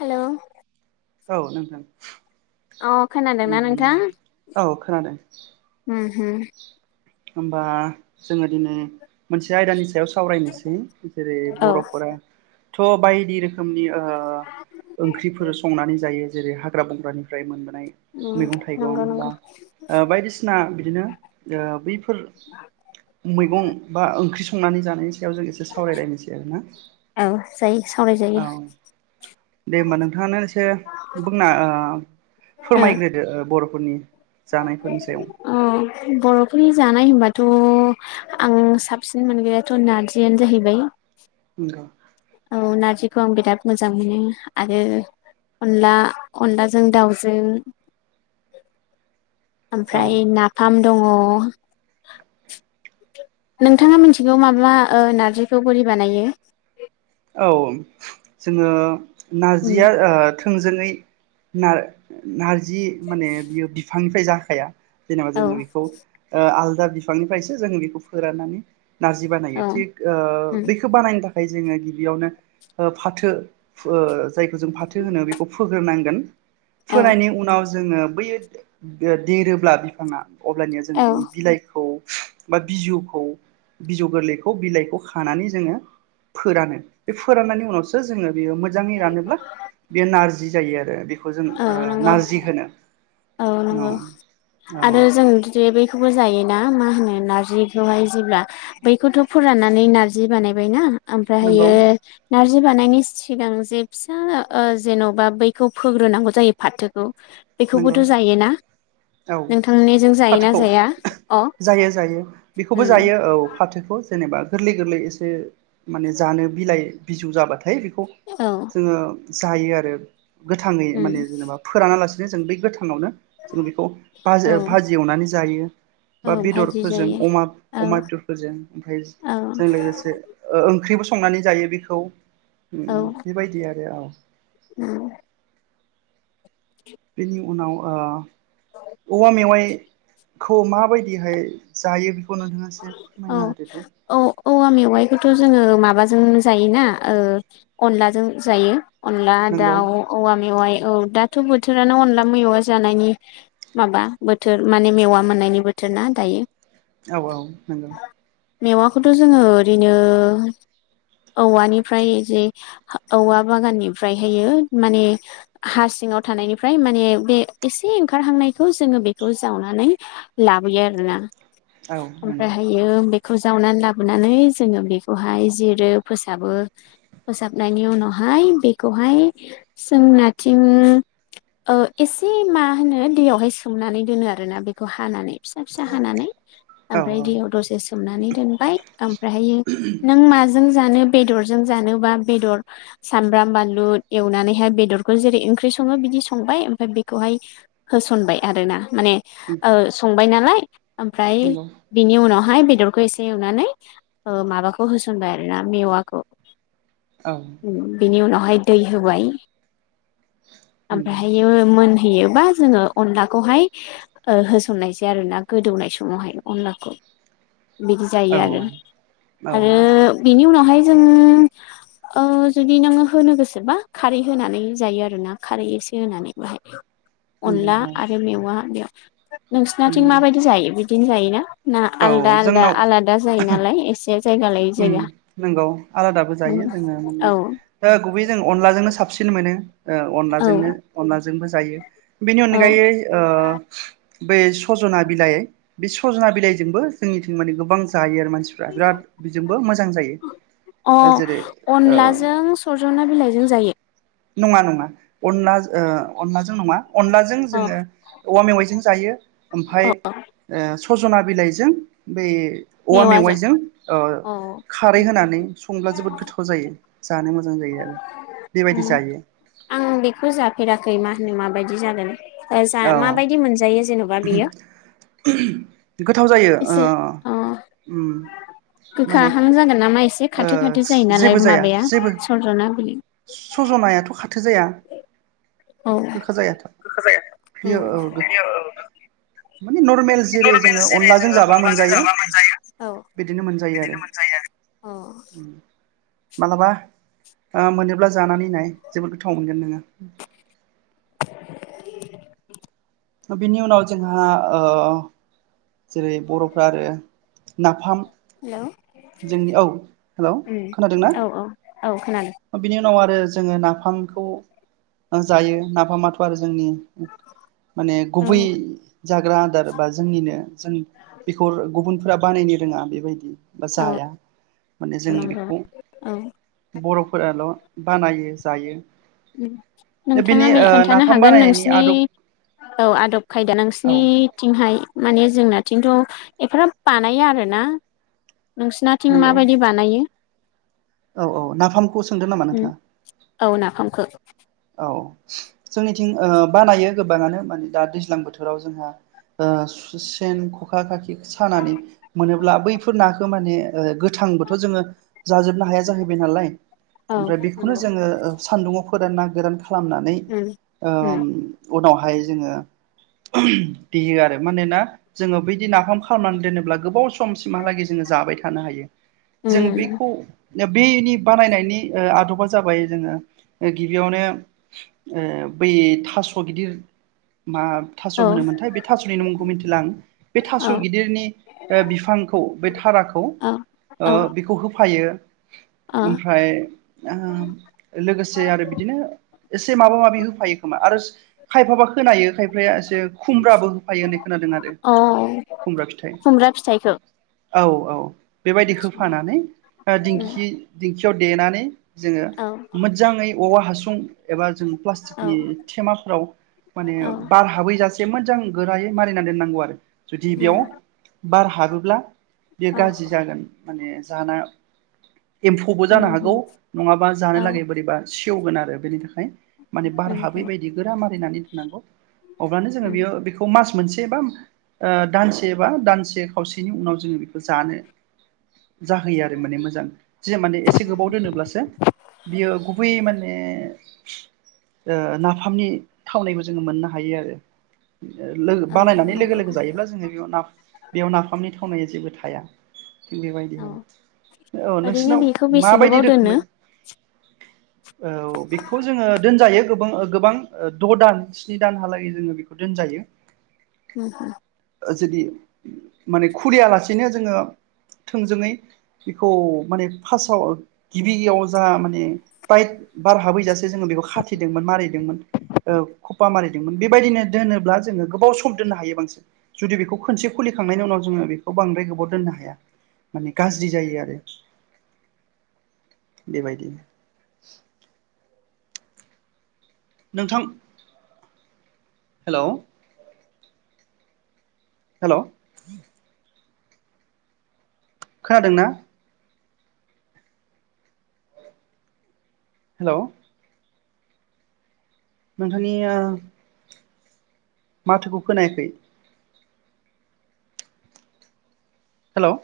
Hello औ नोंथां। अ' खोनादोंना उम नोंथां? औ खोनादों। उम होम होमबा जोङो दिनै मोनसे आयदानि सायाव सावरायनोसै जेरै उम बर'फोरा थ' बायदि रो खोमनि ओ ओंख्रिफोर संनानै जायो जेरै हा ग्रा बंग्रानिफ्राय मोन नाय उम मेगं नंगौ थाइगं बा नंगौ ओ बायदिसिना बिदिनो ओ मैगं बा ओंख्रि संनानै जानाय स याव जों एसे सावरायलायनोसै आरोना। औ जायो सावरायजायो औ दे होनबा नोंथाङानो एसे बुंना ओ ओ फोरमायग्रोदो ओ बर' खरनि [inaudible] अ बर'फोरनि जानाय होनबाथ' आं साबसिन मोनग्रायाथ' नारजिआनो जाहैबाय । नोंगौ अ नारजिखौ आं बिराद मोजां मोनो आरो अनला अनलाजों दाउजों [inaudible] औ ओमफ्राय नाफाम दङ' । नोंथाङा मिथिगौ माबा ओ नार्जिखौ बोरै बानायो? औ जोङो उम नारजिया ओ थों जोङै नार-नारजि जि माने बियो बिफां फ्राय जाखाया जेनेबा औ जोङो बेखौ ओ आल दा बिफांनिफ्रायसो जोङो बेखौ फोराननानै नारजि बानायो औ थिग ओ उम बेख ो बानायनो था खाय जोङो गि बियावनो ओ फाथो फो- जायखौ जों फाथो होनो बेखौ फोग्रोनांगोन। औ फोनायनि उनाव जोङो बै ओ देरोब्ला बिफाङा अब्लानिया जों औ बिनि बिलाइखौ बा बिजौखौ, बिजौ गोरलैखौ बिलाइखौ खानानै जोङो फोरानो। बे फोराननायनि उनावसो जोङो ओ मोजाङै रानोब्ला बे नारजि बिदि जायो आरो बेखौ जों औ ओ नंगौ नारजि होनो । औ नंगौ आरो जों बिदि बैखौबो जायो ना मा होनो नारजिखौहाय जेब्ला बैखौथ' फोराननानै नार्जि बानायबायना। नंगौ ओमफ्रायहायो नार जि बानायनायनि सिगां जे फिसा ओ जेन'बा बैखौ फोग्रोनांगौ जायो फाथोखौ। नंगौ। बेखौबोथ' जायोना औ नोंथांनिजों जायोना फाथोखौ जाया अ जायो जायो बेखौबो उम जायो औ फाथोखौ। जेनेबा गोरलै गोरलै एसे माने जानो बिलाइ बिजौ जाबाथाय बे खौ औ जोङो जायो आरो। गोथाङै उम माने जेनेबा फोरानालासि बिदिनो जों बे गोथाङावनो जों बेखौ भाज औ ओ भाजि एवनानै जायो बा औ भाजि बेदरफोरजों जायो अमा, औ अमा बेदरफोरजों ओमफ्राय औ जों लोगोसे ओ ओंख्रिबो संनानै जायो बेख औ। उम औ बेबायदि आरो औ। उम। बेनि उनाव ओ औवा मेवाइ खौ माबायदिहाय जायो नोंथाङा एसे औ फोरमायना होदो दे औ औवा मेवाइखौथ' जोङो माबा जों जायोना ओ अनलाजों जायो। अनला नोंगौ दाउ, औवा मेवाइ औ दाथ' बोथोरानो अनला मेवा जानायनि माबा बोथोर माने मेवा मोननायनि बोथोर ना दायो। औ औ नोंगौ। मेवाखौथ' जोङो ओरैनो औवानिफ्राय जे औवा बागाननिफ्रायहायो माने हा सिङाव थानायनिफ्राय माने बे एसे ओंखारहांनायखौ जोङो बेखौ जावनानै लाबोयो आरोना। औ नंगौ ओमफ्रायहायो बे खौ जावनानै लाबोनानै जोङो बेखौहाय जिरो फोसाबो फोसाबनायनि उनावहाय बेखौहाय जोंनाथिं ओ एसे मा होनो दैयावहाय सोमनानै दोनो आरोना बेखौ हानानै। फिसा फिसा हानानै। औ औ ओमफ्राय दैयाव दसे सोमनानै दोनबाय ओमफ्रायहायो नों माज जों जानो बेदरजों जानोबा बेदर सामब्राम बानलु एवनानैहाय बेदरखौ जेरै ओंख्रि सङो बिदि संबाय ओमफ्राय बेखौहाय होसनबाय आरो ना। माने ओ संबाय नालाय ओमफ्राय नंगौ बेनि उनावहाय बेदरखौ एसे एवनानै ओ माबाखौ होसनबाय आरो ना मेवाखौ। औ उम बिनि उनाव बाहाय दै होबाय नंगौ ओमफ्रायहायो मोन होयोबा जोङो अनलाखौहाय ओ होसननायसै आरोना गोदौनाय समावहाय। अनलाखौ। बिदि जायो औ आरो, आरो बेनि उनावहाय जोङो ओ जुदि नोङो होनो गोसोबा खारै होनानै जायो आरोना खारै एसे होनानै बाहाय। नंगौ औ अनला आरो मेवा बेव। [inaudible] नोंसानाथिं माबायदि जायो बिद दिनो जायोना? ना औ आलदा आलदा जोंनाव आलादा जायो नालाय एसे जायगा लायै ओम जायगा नंगौ आलादाबो जायो जोङो औ माने ओ गुबै जों अनलाजोंनो साबसि सिन मोनो। ओ औ अनलाजोंनो अनलाजों । जोंबो जायो । बिनि औ अनगायै ओ बै सजना बिलाइ बे सजना बिलाइ जोंबो जोंनिथिं माने गोबां जायो आरो माने । जेरै अह अनलाजों सजना बिलाइजों जायो? नङा नङा अनला ओ अनलाजों नङा । अनलाजों अ जोङो औवा मेवाइजों जायो । अ ओमफाय ओ सजना बिलाइजों बै औवा मेवाजों मेवाइजों ओ औ खारै होनानै उम संब्ला जोबोद गोथाव जायो जानो मोजां जायो आरो बेबायदि । ओम आं बेखौ जाफेराखै मा होनो माबायदि जागोन। एह जा औ माबायदि मोनजायो जेन'बा बेयो [inaudible] गोथाव जायो ओ एसे अ ओम माने गोखाहां गो जागोन नामा एसे ओ खाथो खाथो जायो नालाय जेबो जाया माबाया जेबो सजना बिलाइ सज'नायाथ' खाथो जाया औ गोखा जायाथ' गोखा जाया बेयो औ गो बेयो मानि नरमेल जेरै नरमेल जोङो जेरै अनलाजों जोङो जाबा अनलाजों मोनजायो जाबा मोनजायो औ बिदिनो मोनजायो आरो मोनजायो अ । मालाबा मोनोब्ला जानानै नाय जोबोद गोथाव मोनगोन नोङो। [inaudible] बिनि उनाव जोंहा ओ जेरै बरफ्रा आरो नाफाम। हेलौ जोंनि औ हेलौ उम खोनादोंना औ औ। औ खोनादों। बिनि उनाव आरो जोङो नाफामखौ जायो नाफामाथ' आरो जोंनि। माने औ गुबै जाग्रा आदार बा जोंनिनो जों बेखौ गुबुनफोरा बानायनो रोङा बेबायदि बा औ जाया माने जों नंगौ बेखौ औ बर बानायो जायो। दा बेनि नोंथाङा ओ [unintelligible] खोन्थानो नाफाम हागोन बानायनायनि नोंसिनि आदब औ आदब खायदा औ नोंसिनिथिंहाय। माने जोंनाथिंथ एफाराब बानाया आरोना। नोंसिनाथिं नंगौ माबायदि बानायो? औ औ नाफामखौ सोंदों नामा उम नोंथाङा? [unintelligible] औ जोंनिथिं ओ बानायो गोबांनो मानि दा दैज्लां बोथोराव जोंहा ओ सेन खखा खाखि सानानै मोनोब्ला बैफोर नाखो माने ओ गो थांबोथ जोङो जाजोबनो हाया जाहैबाय नालाय औ ओमफ्राय बेखौनो उम जोङो ओ सान्दुङाव फोरनना गोरान ख्लामनानै ओ उम उनावहाय जोङो देयो आरो मानोना जोङो बिदि नाफाम खालामनानै दोनोब्ला गोबाव सम समसिमहालागै जोङो जाबाय थानो हायो जों उम बेखौ बेनि बानायनायनि ओ आदबा जाबाय जोङो ओ गि बियावनो ओ बै थास गिदिर मा थास' औ होनोमोनथाय बे थास'निनो मुंखौ मिन्थिला आं बे थास' औ गिदिरनि ओ बिफांखौ बे थाराखौ औ ओ औ बेखौ होफायो। ओमफ्राय ओ लोगोसे आरो एसे माबा माबि होफायो खोमा आरो खायफाबा खोनायो खायफाया एसे खुमब्राबो होफायो होननाय खोनादों आरो ओ अ खुमब्रा फिथाइ खुमब्रा फिथाइखौ औ औ बेबायदि आदसा होफानानै उम दिंखि ओ दिखि याव देनानै जोङो औ मोजाङै औवा हासुं एबा जों औ प्लास्टिकनि थेमाफ्राव माने औ बार हाबैजासे मोजां। गोरायै मारिना दोननांगौ आरो। जुदि उम बेयाव बार हाबोब्ला बेयो औ गाज्रि जागोन माने जानाय एम्फौबो उम जानो हागौ उम नङाबा जानो औ लागै बोरैबा सेवगोन आरो बेनि थाखाय माने उम बार हाबै बादि गोरा मारिनानै दोननांगौ अब्लानो उम बेयो जोङो बेखौ मोनसे बा ओ दानसेबा दानसे खावसेनि उनाव जोङो बेखौ गानो गोहैयो आरो माने मोजां जे माने एसे गोबाव दोनोब्लासो बियो गुबै माने ओ नाफामनि थावनायबो जोङो मोननो हायो आरो लोगो औ बानायनानै लोगो नंगौ लोगो जायोब्ला जोङो बेयाव बेयाव नाफामनि थावनाया जेबो थाया थि बेबायदि औ आरो औ ओरैनो नोंसिनाव बेखौ बेसे माबायदि गोबाव दोनो रोखोमै औ बेखौ जोङो दोनजायो गोबां गोबां द' दान स्नि दानहालागै जोङो बेखौ दोनजायो होम जुदि माने खुरिया लासेनो जोङो थोंजोङै बेखौ माने फार्स्टआव गिबियाव जा माने टाइट बार हाबैजासे जोङो बेखौ खाथिदोंमोन मारिैदोंमोन खफा मारिैदोंमोन बेबायदिनो दोनोब्ला जोङो गोबाव सम दोननो हायो बांसिन जुदि बेखौ खनसे खुलिखांनायनि उनाव जोङो बेखौ बांद्राय गोबाव दोननो हाया माने गाज्रि जायो आरो बेबायदिनो [inaudible] नोंथां हेल' हेल' । खोनादोंना? हेल' नोंथांनिया माथोखौ खोनायाखै । हेल' ।